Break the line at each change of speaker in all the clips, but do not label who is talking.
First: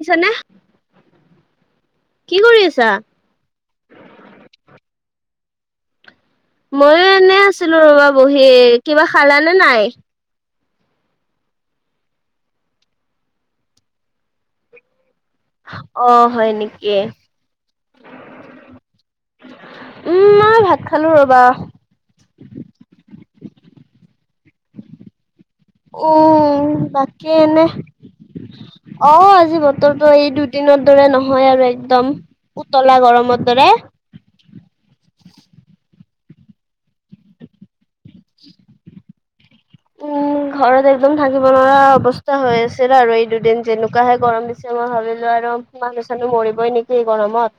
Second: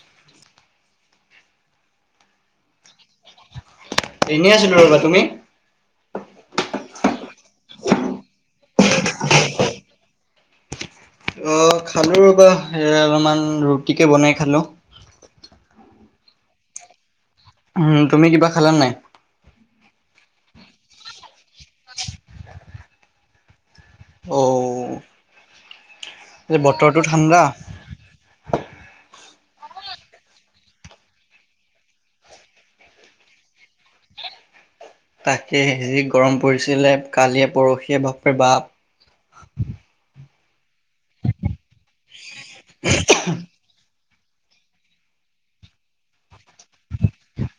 পিছানে কি কৰি আছা?
এনেই আছিলোঁ ৰ'বা। তুমি?
ময়ো এনে আছিলোঁ ৰবা বহি। কিবা খালা নে নাই?
অ' খালোঁ ৰবা অলপমান ৰুটিকে বনাই খালোঁ।
অ' হয় নেকি?
হুম। তুমি কিবা খালা নাই?
উম, মই ভাত খালোঁ ৰ'বা।
অ'।
অ'
বতৰটো
বাকী
ঠাণ্ডা।
এনে অ' আজি বতৰটো এই দুদিনৰ দৰে নহয় আৰু একদম। উতলা গৰমৰ দৰে।
তাকে যি গৰম পৰিছিলে কালিয়ে পৰহিয়ে বাপৰে বাপ।
উম, ঘৰত একদম থাকিব নোৱাৰা অৱস্থা হৈ আছিল আৰু এই দুদিন যেনে উুকাহে গৰম দিছে মই ভাবিলোঁ আৰু মানুহ চানো মৰিবই নেকি এই গৰমত।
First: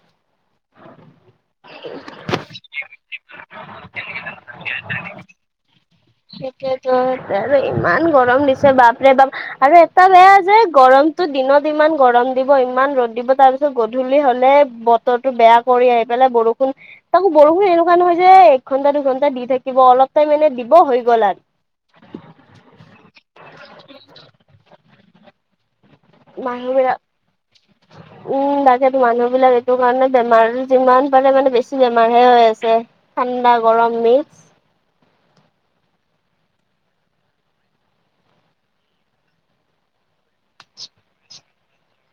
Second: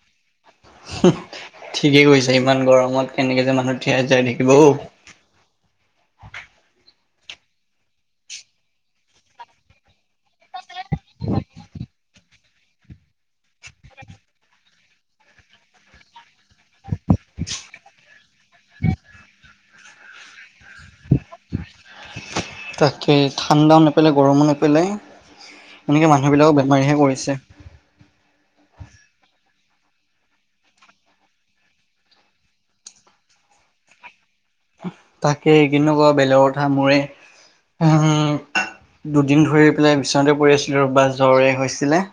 ঠিকে কৈছো, ইমান গৰমত কেনেকে যে মানুহ ঠিয়াই জীয়াই থাকিব।
সেইটোৱেতো আৰু ইমান গৰম দিছে বাপৰে বাপ। আৰু এটা বেয়া যে গৰমটো দিনত ইমান গৰম দিব ইমান ৰ'দ দিব তাৰপিছত গধূলি হ'লে বতৰটো বেয়া কৰি আহি পেলাই বৰষুণ তাকো বৰষুণ এনেকুৱা নহয় যে এক ঘণ্টা দুঘণ্টা দি থাকিব, অলপ টাইম এনে দিব হৈ গ'ল আৰু।
তাকে ঠাণ্ডাও নেপেলাই গৰমো নেপেলাই এনেকে
আৰু
মানুহবিলাকক
মানুহ
বেমাৰীহে
বিলাক
কৰিছে।
[inaudible] উম, তাকেতো মানুহবিলাক এইটো কাৰণে বেমাৰ, যিমান পাৰে মানে বেছি বেমাৰহে হৈ আছে। ঠাণ্ডা গৰম মিক্স।
তাকে কিনো ক'বা বেলেগৰ কথা মোৰেই। দুদিন ধৰি পেলাই বিচনাতে পৰি আছিলোঁ ৰ'বা জ্বৰে হৈছিলে।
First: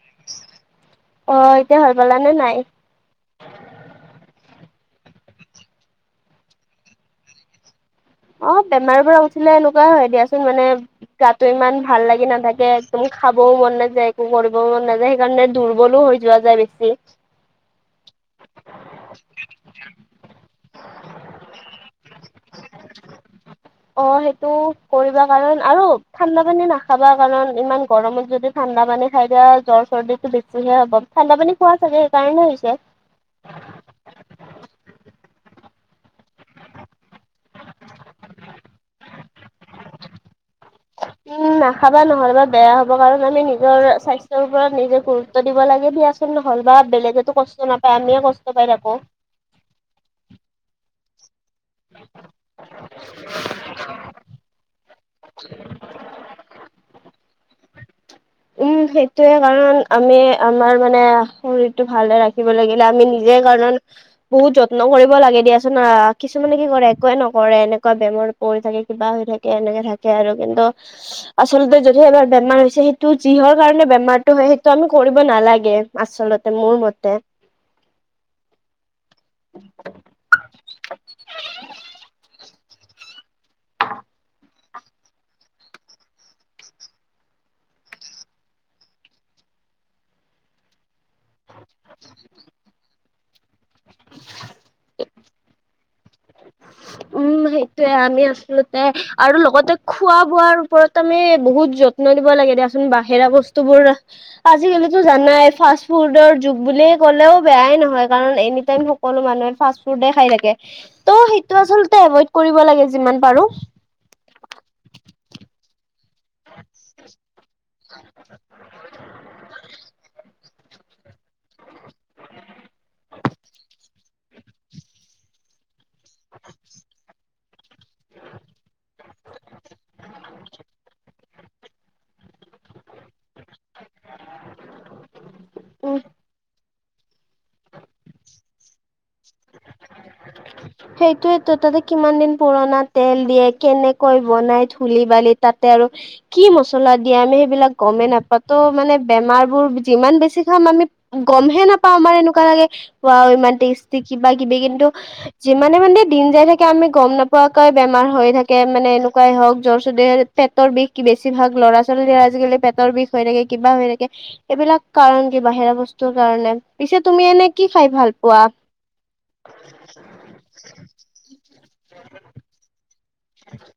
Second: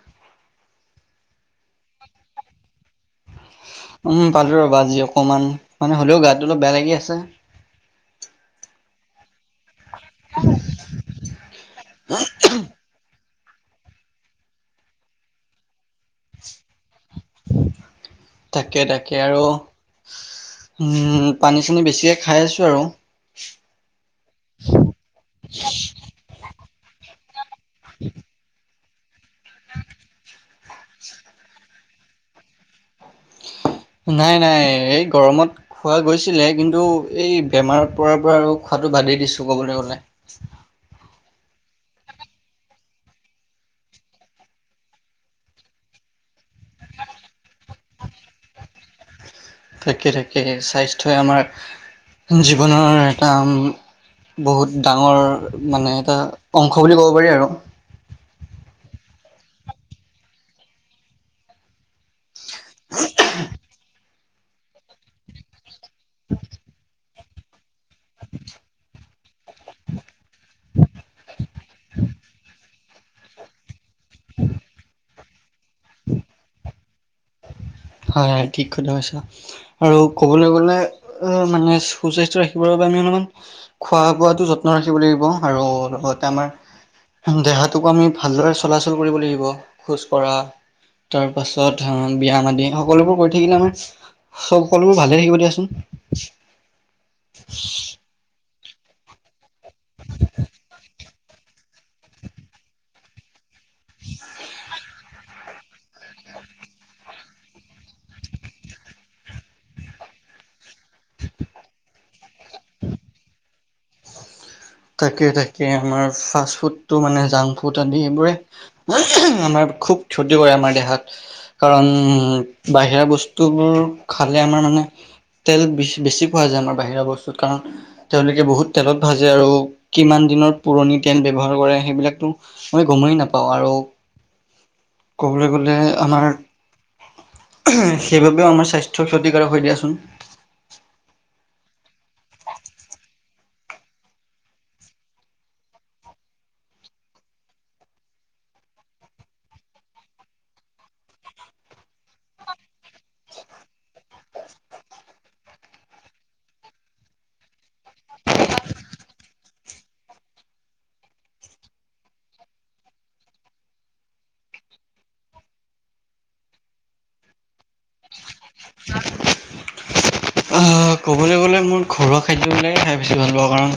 অ' এতিয়া ভাল পালানে নাই?
উম, পালো ৰ'বা আজি অকমান, মানে হ'লেও গাটো অলপ বেয়া লাগি আছে।
অ' বেমাৰৰপৰা উঠিলে এনেকুৱা হয় দিয়াচোন মানে গাটো ইমান ভাল লাগি নাথাকে। মোক খাবও মন নাযায়, একো কৰিবও মন নাযায় সেইকাৰণে দুৰ্বলো হৈ যোৱা যায় বেছি।
তাকে তাকে। আৰু উম, পানী চানী বেছিকে খাই আছোঁ আৰু।
[inaudible] অ' সেইটো কৰিবা কাৰণ আৰু ঠাণ্ডা পানী নাখাবা কাৰণ ইমান গৰমত যদি ঠাণ্ডা পানী খাই দিয়া জ্বৰ চৰ্দিটো বেছিহে হ'ব। ঠাণ্ডা পানী খোৱা চাগে সেইকাৰণে হৈছে।
নাই নাই, এই গৰমত খোৱা গৈছিলে কিন্তু এই বেমাৰত পৰাৰপৰা আৰু খোৱাটো বাদেই দিছোঁ ক'বলৈ গ'লে।
উম, নাখাবা নহ'লেবা বেয়া হ'ব কাৰণ আমি নিজৰ স্বাস্থ্যৰ ওপৰত নিজে গুৰুত্ব দিব লাগে দিয়াছ নহ'ল বা বেলেগেতো কষ্ট নাপায় আমিয়ে কষ্ট পাই থাকোঁ।
তাকে তাকে। স্বাস্থ্যই আমাক জীৱনৰ এটা বহুত ডাঙৰ ডাঙৰ মানে এটা অংশ বুলি ক'ব পাৰি আৰু।
উম, সেইটোয়ে কাৰণ আমি আমাৰ মানে শৰীৰটো ভালে ৰাখি দিব লাগিলে আমি নিজেই কাৰণ বহুত যত্ন কৰিব লাগে দিয়াচোন। আ, কিছুমানে কি কৰে একোৱে নকৰে এনেকুৱা বেমাৰত পৰি থাকে কিবা হৈ থাকে এনেকে থাকে আৰু কিন্তু আচলতে যদিহে এবাৰ বেমাৰ হৈছে সেইটো যিহৰ কাৰণে বেমাৰটো হয় সেইটো আমি কৰিব নালাগে। আচলতে মোৰ মতে।
হয় হয় ঠিক কথা কৈছা। আৰু ক'বলৈ গ'লে মানে সুস্বাস্থ্য ৰাখিবৰ বাবে আমি অলপমান খোৱা বোৱাটো যত্ন ৰাখিব লাগিব আৰু লগতে আমাৰ দেহাটোকো আমি ভালদৰে চলাচল কৰিব লাগিব। খোজ কঢ়া তাৰপাছত বিয়াম আদি হওক সকলোবোৰ কৰি থাকিলে আমাৰ চব সকলোবোৰ ভালে থাকিব দিয়াচোন।
উম, সেইটোয়ে আমি আচলত [unintelligible] আৰু লগতে খোৱা বোৱাৰ ওপৰত আমি বহুত যত্ন দিব লাগে দিয়াচোন বাহিৰা বছ [unintelligible] আজি কালিতো জানায় ফাষ্ট ফুডৰ যু বুলি ক'লেও বেয়াই নহয় কাৰণ এনিটাইম সকলো মানুহে ফাষ্ট ফুডে খাই থাকে ত' [unintelligible] আচলতে এভইড কৰিব লাগে যিমান পাৰোঁ।
তাকে তাকে আমাৰ ফাষ্ট ফুডটো মানে জা [unintelligible] এইবোৰে আমাৰ খুব ক্ষতি কৰে আমাৰ দেহাত। কাৰণ বাহিৰা বস্তুবোৰ খালে আমাৰ মানে তেলত বেছ বেছি পোৱা যায় আমাৰ বাহিৰা বস্তুত কাৰণ তেওঁলোকে বহুত তেলত ভাজে আৰু কিমান দিনৰ পুৰণি তেল ব্যৱহাৰ কৰে সেইবিলাকতো আমি গমেই নাপাওঁ আৰু ক'বলৈ গ'লে
উম
আমাৰ সেইবাবেও আমাৰ স্বাস্থ্যৰ ক্ষতিকাৰক হৈ দিয়াচোন।
[unintelligible] সেইটোয়েতো তাতে কিমান দিন পুৰণা তেল দিয়ে কেনেকৈ বনাই ধূুলি বালি তাতে আৰু কি মছলা দিয়ে আমি সেইবিলাক গমেই নাপাওঁ ত' মানে বেমাৰবোৰ যিমান বেছি খাম আমি গমহে নাপাওঁ আমাৰ এনেকুৱা লাগে, ইমান টেষ্টি কিবা কিবি কিন্তু যিমানে মানে দিন যাই থাকে আমি গম নপোৱাকৈ বেমাৰ হৈ থাকে মানে এনেকুৱাই হওঁক জ্বৰ চৰ্দি পেটৰ বিষ বেছি ভাগ ল'ৰা ছোৱালী আজিকালি পেটৰ বিষ হৈ থাকে কিবা হৈ থাকে। এইবিলাক কাৰণ কি বাহিৰা বস্তুৰ কাৰণে, পিছে তুমি এনে কি খাই ভাল পোৱা? [inaudible]
অ' ক'বলৈ গ'লে মোৰ ঘৰুৱা খাদ্যবিলাকেই খাই বেছি ভাল পাওঁ কাৰণ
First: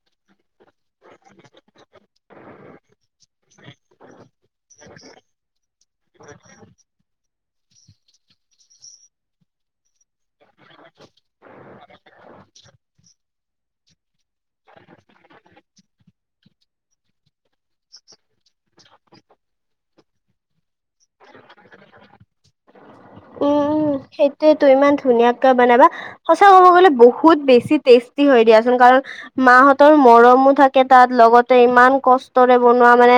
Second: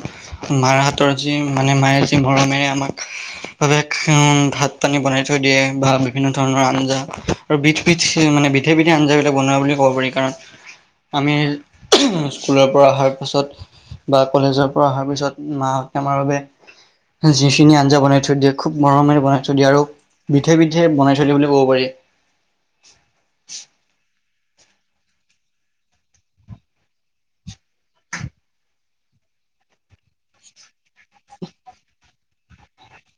মাৰ হাতৰ যি মানে মায়ে যি মৰমৰে আমাক বাবে উম, ভাত পানী বনাই থৈ দিয়ে বা বিভিন্ন ধৰণৰ আঞ্জা আৰু বিধ পিঠ মানে বিধে বিধে আঞ্জাবিলাক বনোৱা বুলি ক'ব পাৰি কাৰণ আমি স্কুলৰ পৰা অহাৰ পাছত বা কলেজৰ পৰা অহাৰ পিছত মাহক আমাৰ বাবে যি খিনি আঞ্জা বনাই থৈ দিয়ে খুব মৰমৰে বনাই থৈ দিয়ে আৰু বিধে বিধে বনাই থৈ দিয়ে বুলি ক'ব পাৰি।
উম, উম, সেইটোৱেতো ইমান ধুনীয়াকে বনাবা সঁচা ক'ব গ'লে বহুত বেছি টেষ্টি হৈ দিয়াচোন কাৰণ মাহঁতৰ মৰমো থাকে তাত লগতে ইমান কষ্টৰে বনোৱা মানে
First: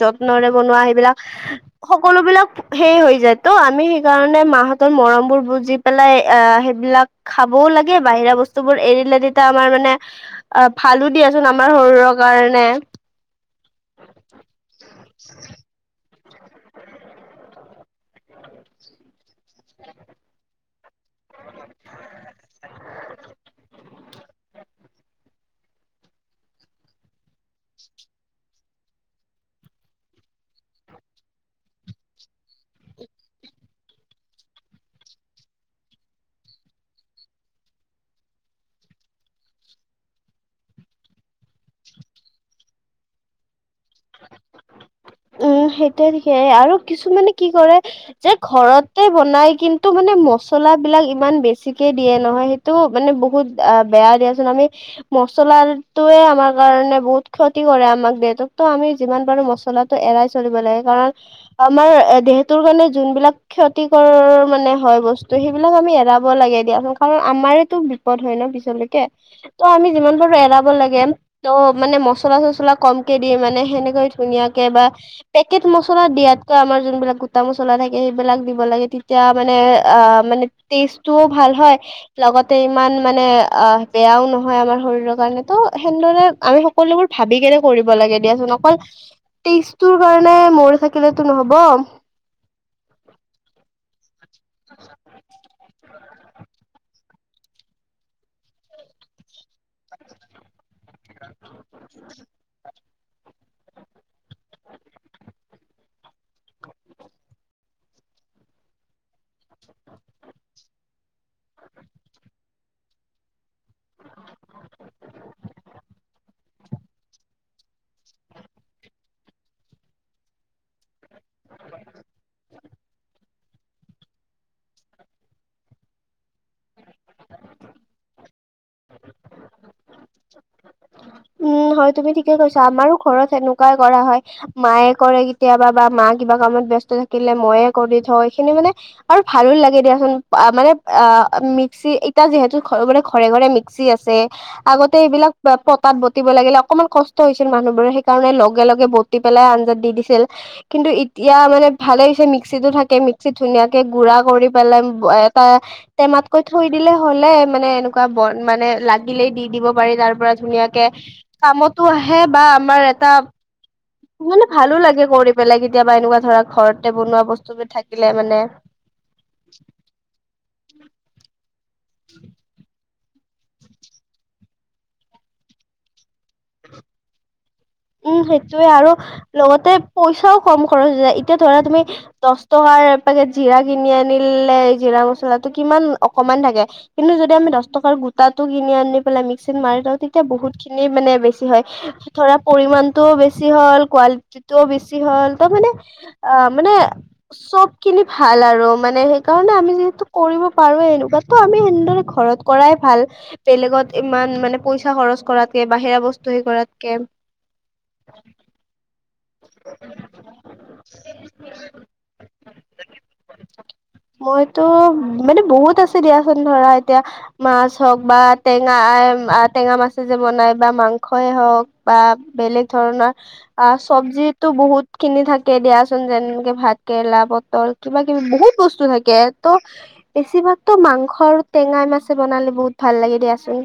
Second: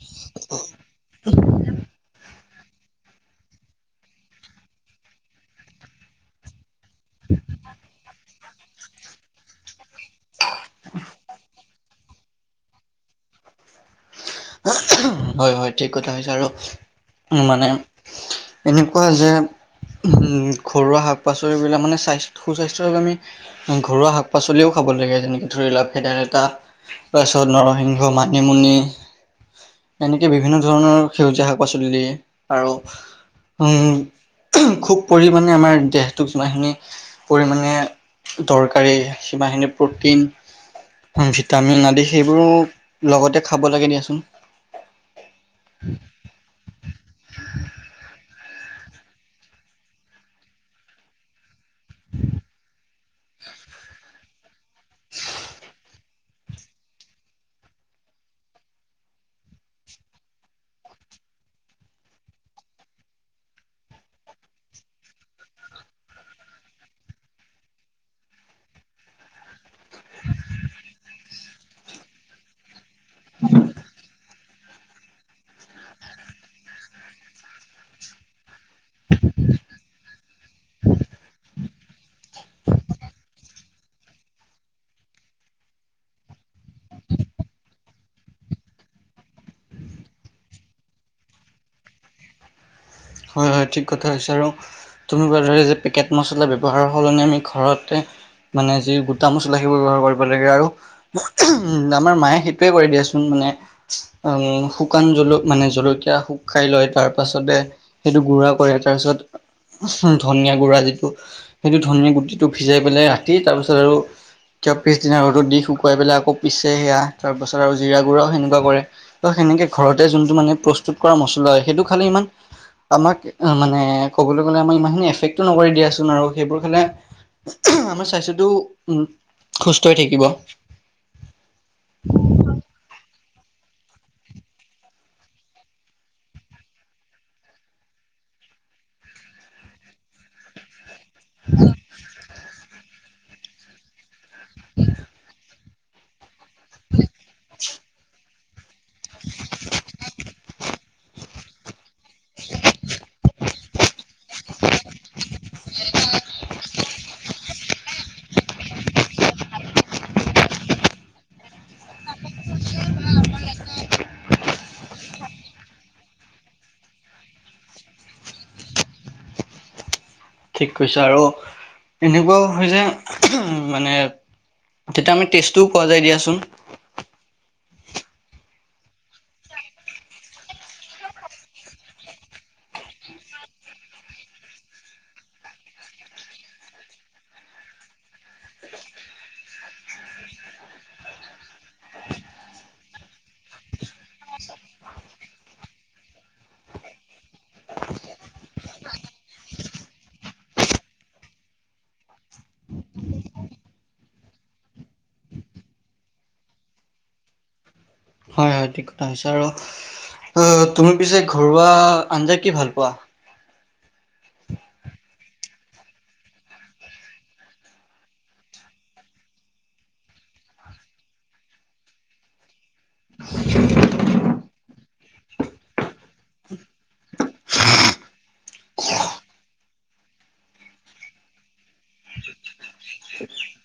যত্নৰে বনোৱা সেইবিলাক, সকলো বিলাক সেই হৈ যায় ত' আমি কাৰণে মাহঁতৰ মৰমবোৰ বুজি পেলাই অ' সেইবিলাক খাবও লাগে বাহিৰা বচ বস্তুবোৰ এৰিলে তেতিয়া আমাৰ মানে অ' ভালো দিয়াচোন আমাৰ শৰীৰৰ কাৰণে।
হয় হয় ঠিক কথা কৈছা আৰু মানে এনেকুৱা যে উম, ঘৰুৱা শাক পাচলিবিলাক মানে স্বাস্থ্য সুস্বাস্থ্যৰ আমি ঘৰুৱা শাক পাচলিও খাব লাগে যেনেকৈ ধৰি লোৱা ভেদাই লতা। তাৰপিছত নৰসিংহ, মানিমুনি। এনেকে বিভিন্ন ধৰণৰ সেউজীয়া শাক পাচলি আৰু উম, খুব পৰিমাণে আমাৰ দেহটোক যিমান খিনি পৰিমাণে দৰকাৰী সিমানখিনি প্ৰ'টিন ভিটামিন আদি সেইবোৰো লগতে খাব লাগে দিয়াচোন।
উম, সেইটোয়ে [unintelligible] আৰু কিছুমানে কি কৰে যে ঘৰতে বনাই কিন্তু মানে মছলা বিলাক ইমান বেছি [unintelligible] দিয়ে নহয় সেইটো মানে বহুত অ' বেয়া দিয়াচোন আমি মছলাটোৱে আমাৰ কাৰণে বহুত ক্ষতি কৰে আমাক দেউতাকতো আমি যিমান পাৰো মছলাটো এৰাই চলিব লাগে কাৰণ আমাৰ দেহতৰ কাৰণে যোনবিলাক ক্ষতিকৰ মানে হয় বস্তু সেইবিলাক আমি এৰাব লাগে দিয়াচোন কাৰণ আমাৰতো পদ হয় ন' পিছলৈকে। ত' আমি যিমান পাৰো এৰাব লাগে, ত' মানে মছলা চছলা কমকে দি মানে সেনেকৈ ধুনীয়াক বা পেকেট মছলা দিয়াতকৈ আমাৰ যোনবিলাক গো মা চলা থাকে সেইবিলাক দিব লাগে তেতিয়া মানে অ মানে টেষ্টটোও ভাল হয় লগতে ইমান মানে অ বেয়াও নহয় আমাৰ শৰীৰৰ কাৰণে ত সেনেদৰে আমি সকলোবোৰ ভাবি কেনে কৰিব লাগে দিয়াচোন অকল ট তৰ কাৰণে মৰি থাকিলেেতো নহব
হয় হয় ঠিক কথা হৈছে আৰু তুম যে কেেট মছলা ব্যৱহাৰৰ সলনি আমি ঘৰতে মানে যি গোটা মছলা সেইবোৰ ব্যৱহাৰ কৰিব লাগে আৰু উ আমাৰ মায়ে সেইটোৱে কৰি দিয়েচোন মানে উ শুকান জ মানে জলকীয়া শুককাই লয় তাৰ পাছতে সেইটো গুৰাা কৰে তাৰ পিছত ধনিয়া গুড়া যিটো সেইটো ধনিয়া গুটিটো ভিজাই পেলাই ৰাতি তাৰপিছত আৰু কিয় পিছদিনা ৰ'দত দি শুকুৱাই পেলাই আকৌ পিছে সেয়া, তাৰ পাছত আৰু জিৰা গুড়াওঁ সেনেকুৱা কৰে। ত সেনেকে ঘৰতে যোনটো মানে প্ৰস্তুত কৰা মছলা হয় সেইটো খালে ইমান আমাক মানে ক'বলৈ গ'লে আমাক ইমানখিনি এফেক্টো নকৰি দিয়াচোন আৰু সেইবোৰ খালে আমাৰ স্বাস্থ্যটো উম সুস্থ হৈ থাকিব
উম হয় তুমি ঠিকে কৈছা আমাৰো ঘৰত সেনেকুৱাই কৰা হয় মায়ে কৰে কেতিয়াবা বা মা কিবা কামত ব্যস্ত থাকিলে মইয়ে কৰি থওঁ এইখিনি মানে আৰু ভালো লাগে দিয়াচোন মানে অ মিক্সি এতিয়া যিহেতু ঘ ঘৰে ঘৰে মিক্সি আছে আগতে এইবিলাক তাত বটিব লাগিলে অকনমান কষ্ট হৈছিল মানুহবোৰে সেইকাৰণে লগে লগে বটি পেলাই আঞ্জাত দি দিছিল কিন্তু এতিয়া মানে ভালে হৈছে মিক্সিতো থাকে মিক্সিত ধুনীয়াকে গুড়া কৰি পেলাই এটা টেমাতকৈ থৈ দিলে হলে মানে এনেকুৱা বন মানে লাগিলেই দি দিব পাৰি তাৰ পৰা ধুনীয়াক কামতো আহে বা আমাৰ এটা মানে ভালো লাগে কৰি পেলাই কেতিয়াবা এনেকুৱা ধৰা ঘৰতে বনোৱা বস্তু বিধ থাকিলে মানে
ঠিক কৈছে আৰু এনেকুৱাও যে মানে তেতিয়া আমি টেষ্টটোও পোৱা যায় দিয়াচোন
উম সেইটোয়ে আৰু লগতে পইচাও কম খৰচ হৈ যায় এতিয়া ধৰা তুমি দচ টকাৰ পেকেট জিৰা কিনি আনিলে জিৰা মচলাটো কিমান অকমান থাকে কিন্তু যদি আমি দহ টকাৰ গোটাটো কিনি আনি পেলাই মিক্সিত মাৰি থওঁ তেতিয়া বহুতখিনি মানে বেছি হয় ধৰা পৰিমণতটোও বেছি হ'ল কোৱালিটিটোও বেছি হ'ল তাৰ মানে অ মানে চব খিনি ভাল আৰু মানে সেইকাৰণে আমি যিহেতু কৰিব পাৰোে এনেকুৱা তো আমি সনেদৰে ঘৰত কৰাই ভাল বেলেগত ইমান মানে পইচা খৰচ কৰাতকে বাহিৰা বস্তু হে কৰাতকে অ
অজ্ঞা হৈছে আৰু অ তুমি পিছে ঘৰুৱা আঞ্জা কি ভাল পোৱা
মইতো মানে বহুত আছে দিয়াচোন ধৰা এতিয়া মাছ হওক বা টেঙা টেঙা মাছে যে বনাই বা মাংসই হওক বা বেলেগ ধৰণৰ আ চব্জিো বহুতখিনি থাকে দিয়াচোন যেনেকে ভাত কেৰেলা পটল কিবা কিবি বহুত বস্তু থাকে ত বেছিভাগ তো মাংস আৰু টেঙাই মাছে বনালে বহুত ভাল লাগে দিয়াচোন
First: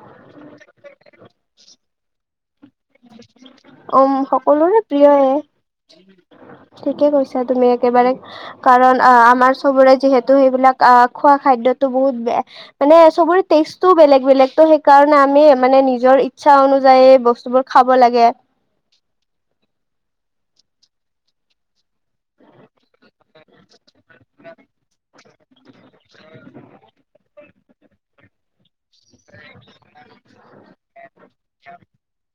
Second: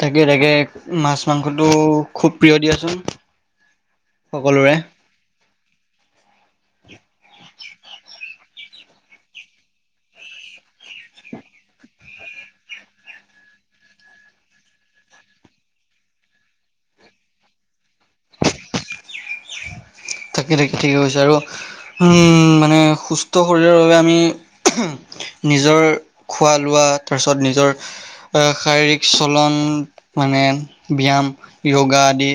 তাকে তাকে মাছ মাংসটো খুব প্ৰিয় দিয়া
উম সকলোৰে প্ৰিয়ে ঠিকে কৈছা তুমি একেবাৰে কাৰণ আহ আমাৰ চবৰে যিহেতু সেইবিলাক আহ খোৱা খাদ্্যতো বহুত বে মানে চবৰে টেষ্টটোও বেলেগ বেলেগ ত সেইকাৰণে আমি মানে নিজৰ ইচ্ছা অনুযায়ী বস্তুবোৰ খাব লাগে
থাকি থাকি ঠিকেই গছে আৰু মানে সুস্থ শৰীৰৰ বাবে আমি নিজৰ খোৱা লোৱা তাৰ [unintelligible] নিজৰ শাৰীৰিক চলন মানে ব্যায়াম যোগা আদি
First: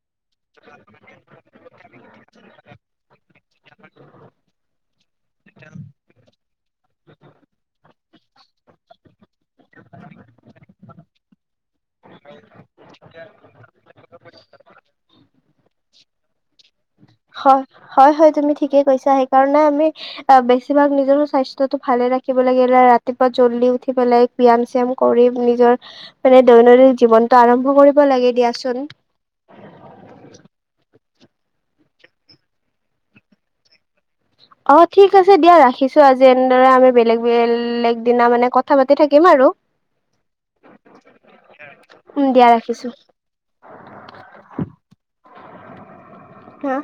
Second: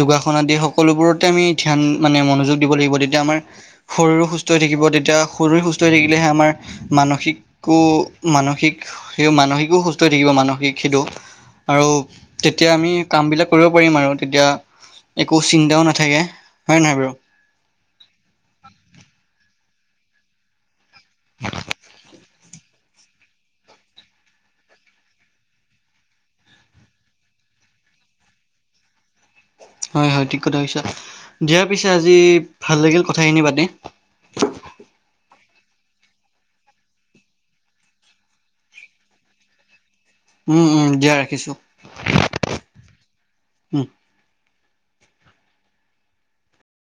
যোগাসন আদি সকলোবোৰতে আমি ধ্যান মানে মনোযোগ দিব লাগিব তেতিয়া আমাৰ শৰীৰো সুস্থ হৈ থাকিব তেতিয়া শৰীৰো সুস্থ হৈ থাকিলেহে আমাৰ মানসিকো মানসিক সেই মানসিকো সুস্থ হৈ থাকিব মানসিক সিটো। আৰু তেতিয়া আমি কামবিলাক কৰিব পাৰিম আৰু তেতিয়া একো চিন্তাও নাথাকে। হয়নে নহয় বাৰু?
হয়। হয় হয় তুমি ঠিকেই কৈছা সেইকাৰণে আমি অ' বেছিভাগ নিজৰো স্বাস্থ্যটো ভালে ৰাখিব লাগিলে ৰাত ৰাতিপুৱা জল্দি উঠি পেলাই ব্যায়াম চিয়াম কৰি নিজৰ মানে দৈনন্দিন জীৱনটো আৰম্ভ কৰিব লাগে দিয়াচোন।
হয় হয় ঠিক কথা কৈছা। দিয়া পিছে আজি ভাল লাগিল কথাখিনি পাতি।
অ' ঠিক আছে দিয়া ৰাখিছোঁ আজি, এনেদৰে আমি বেলেগ বেলেগ দিনা মানে কথা পাতি থাকিম আৰু।
উম, উম দিয়া ৰাখিছোঁ।
উম, দিয়া ৰাখিছোঁ।
উম।
হা?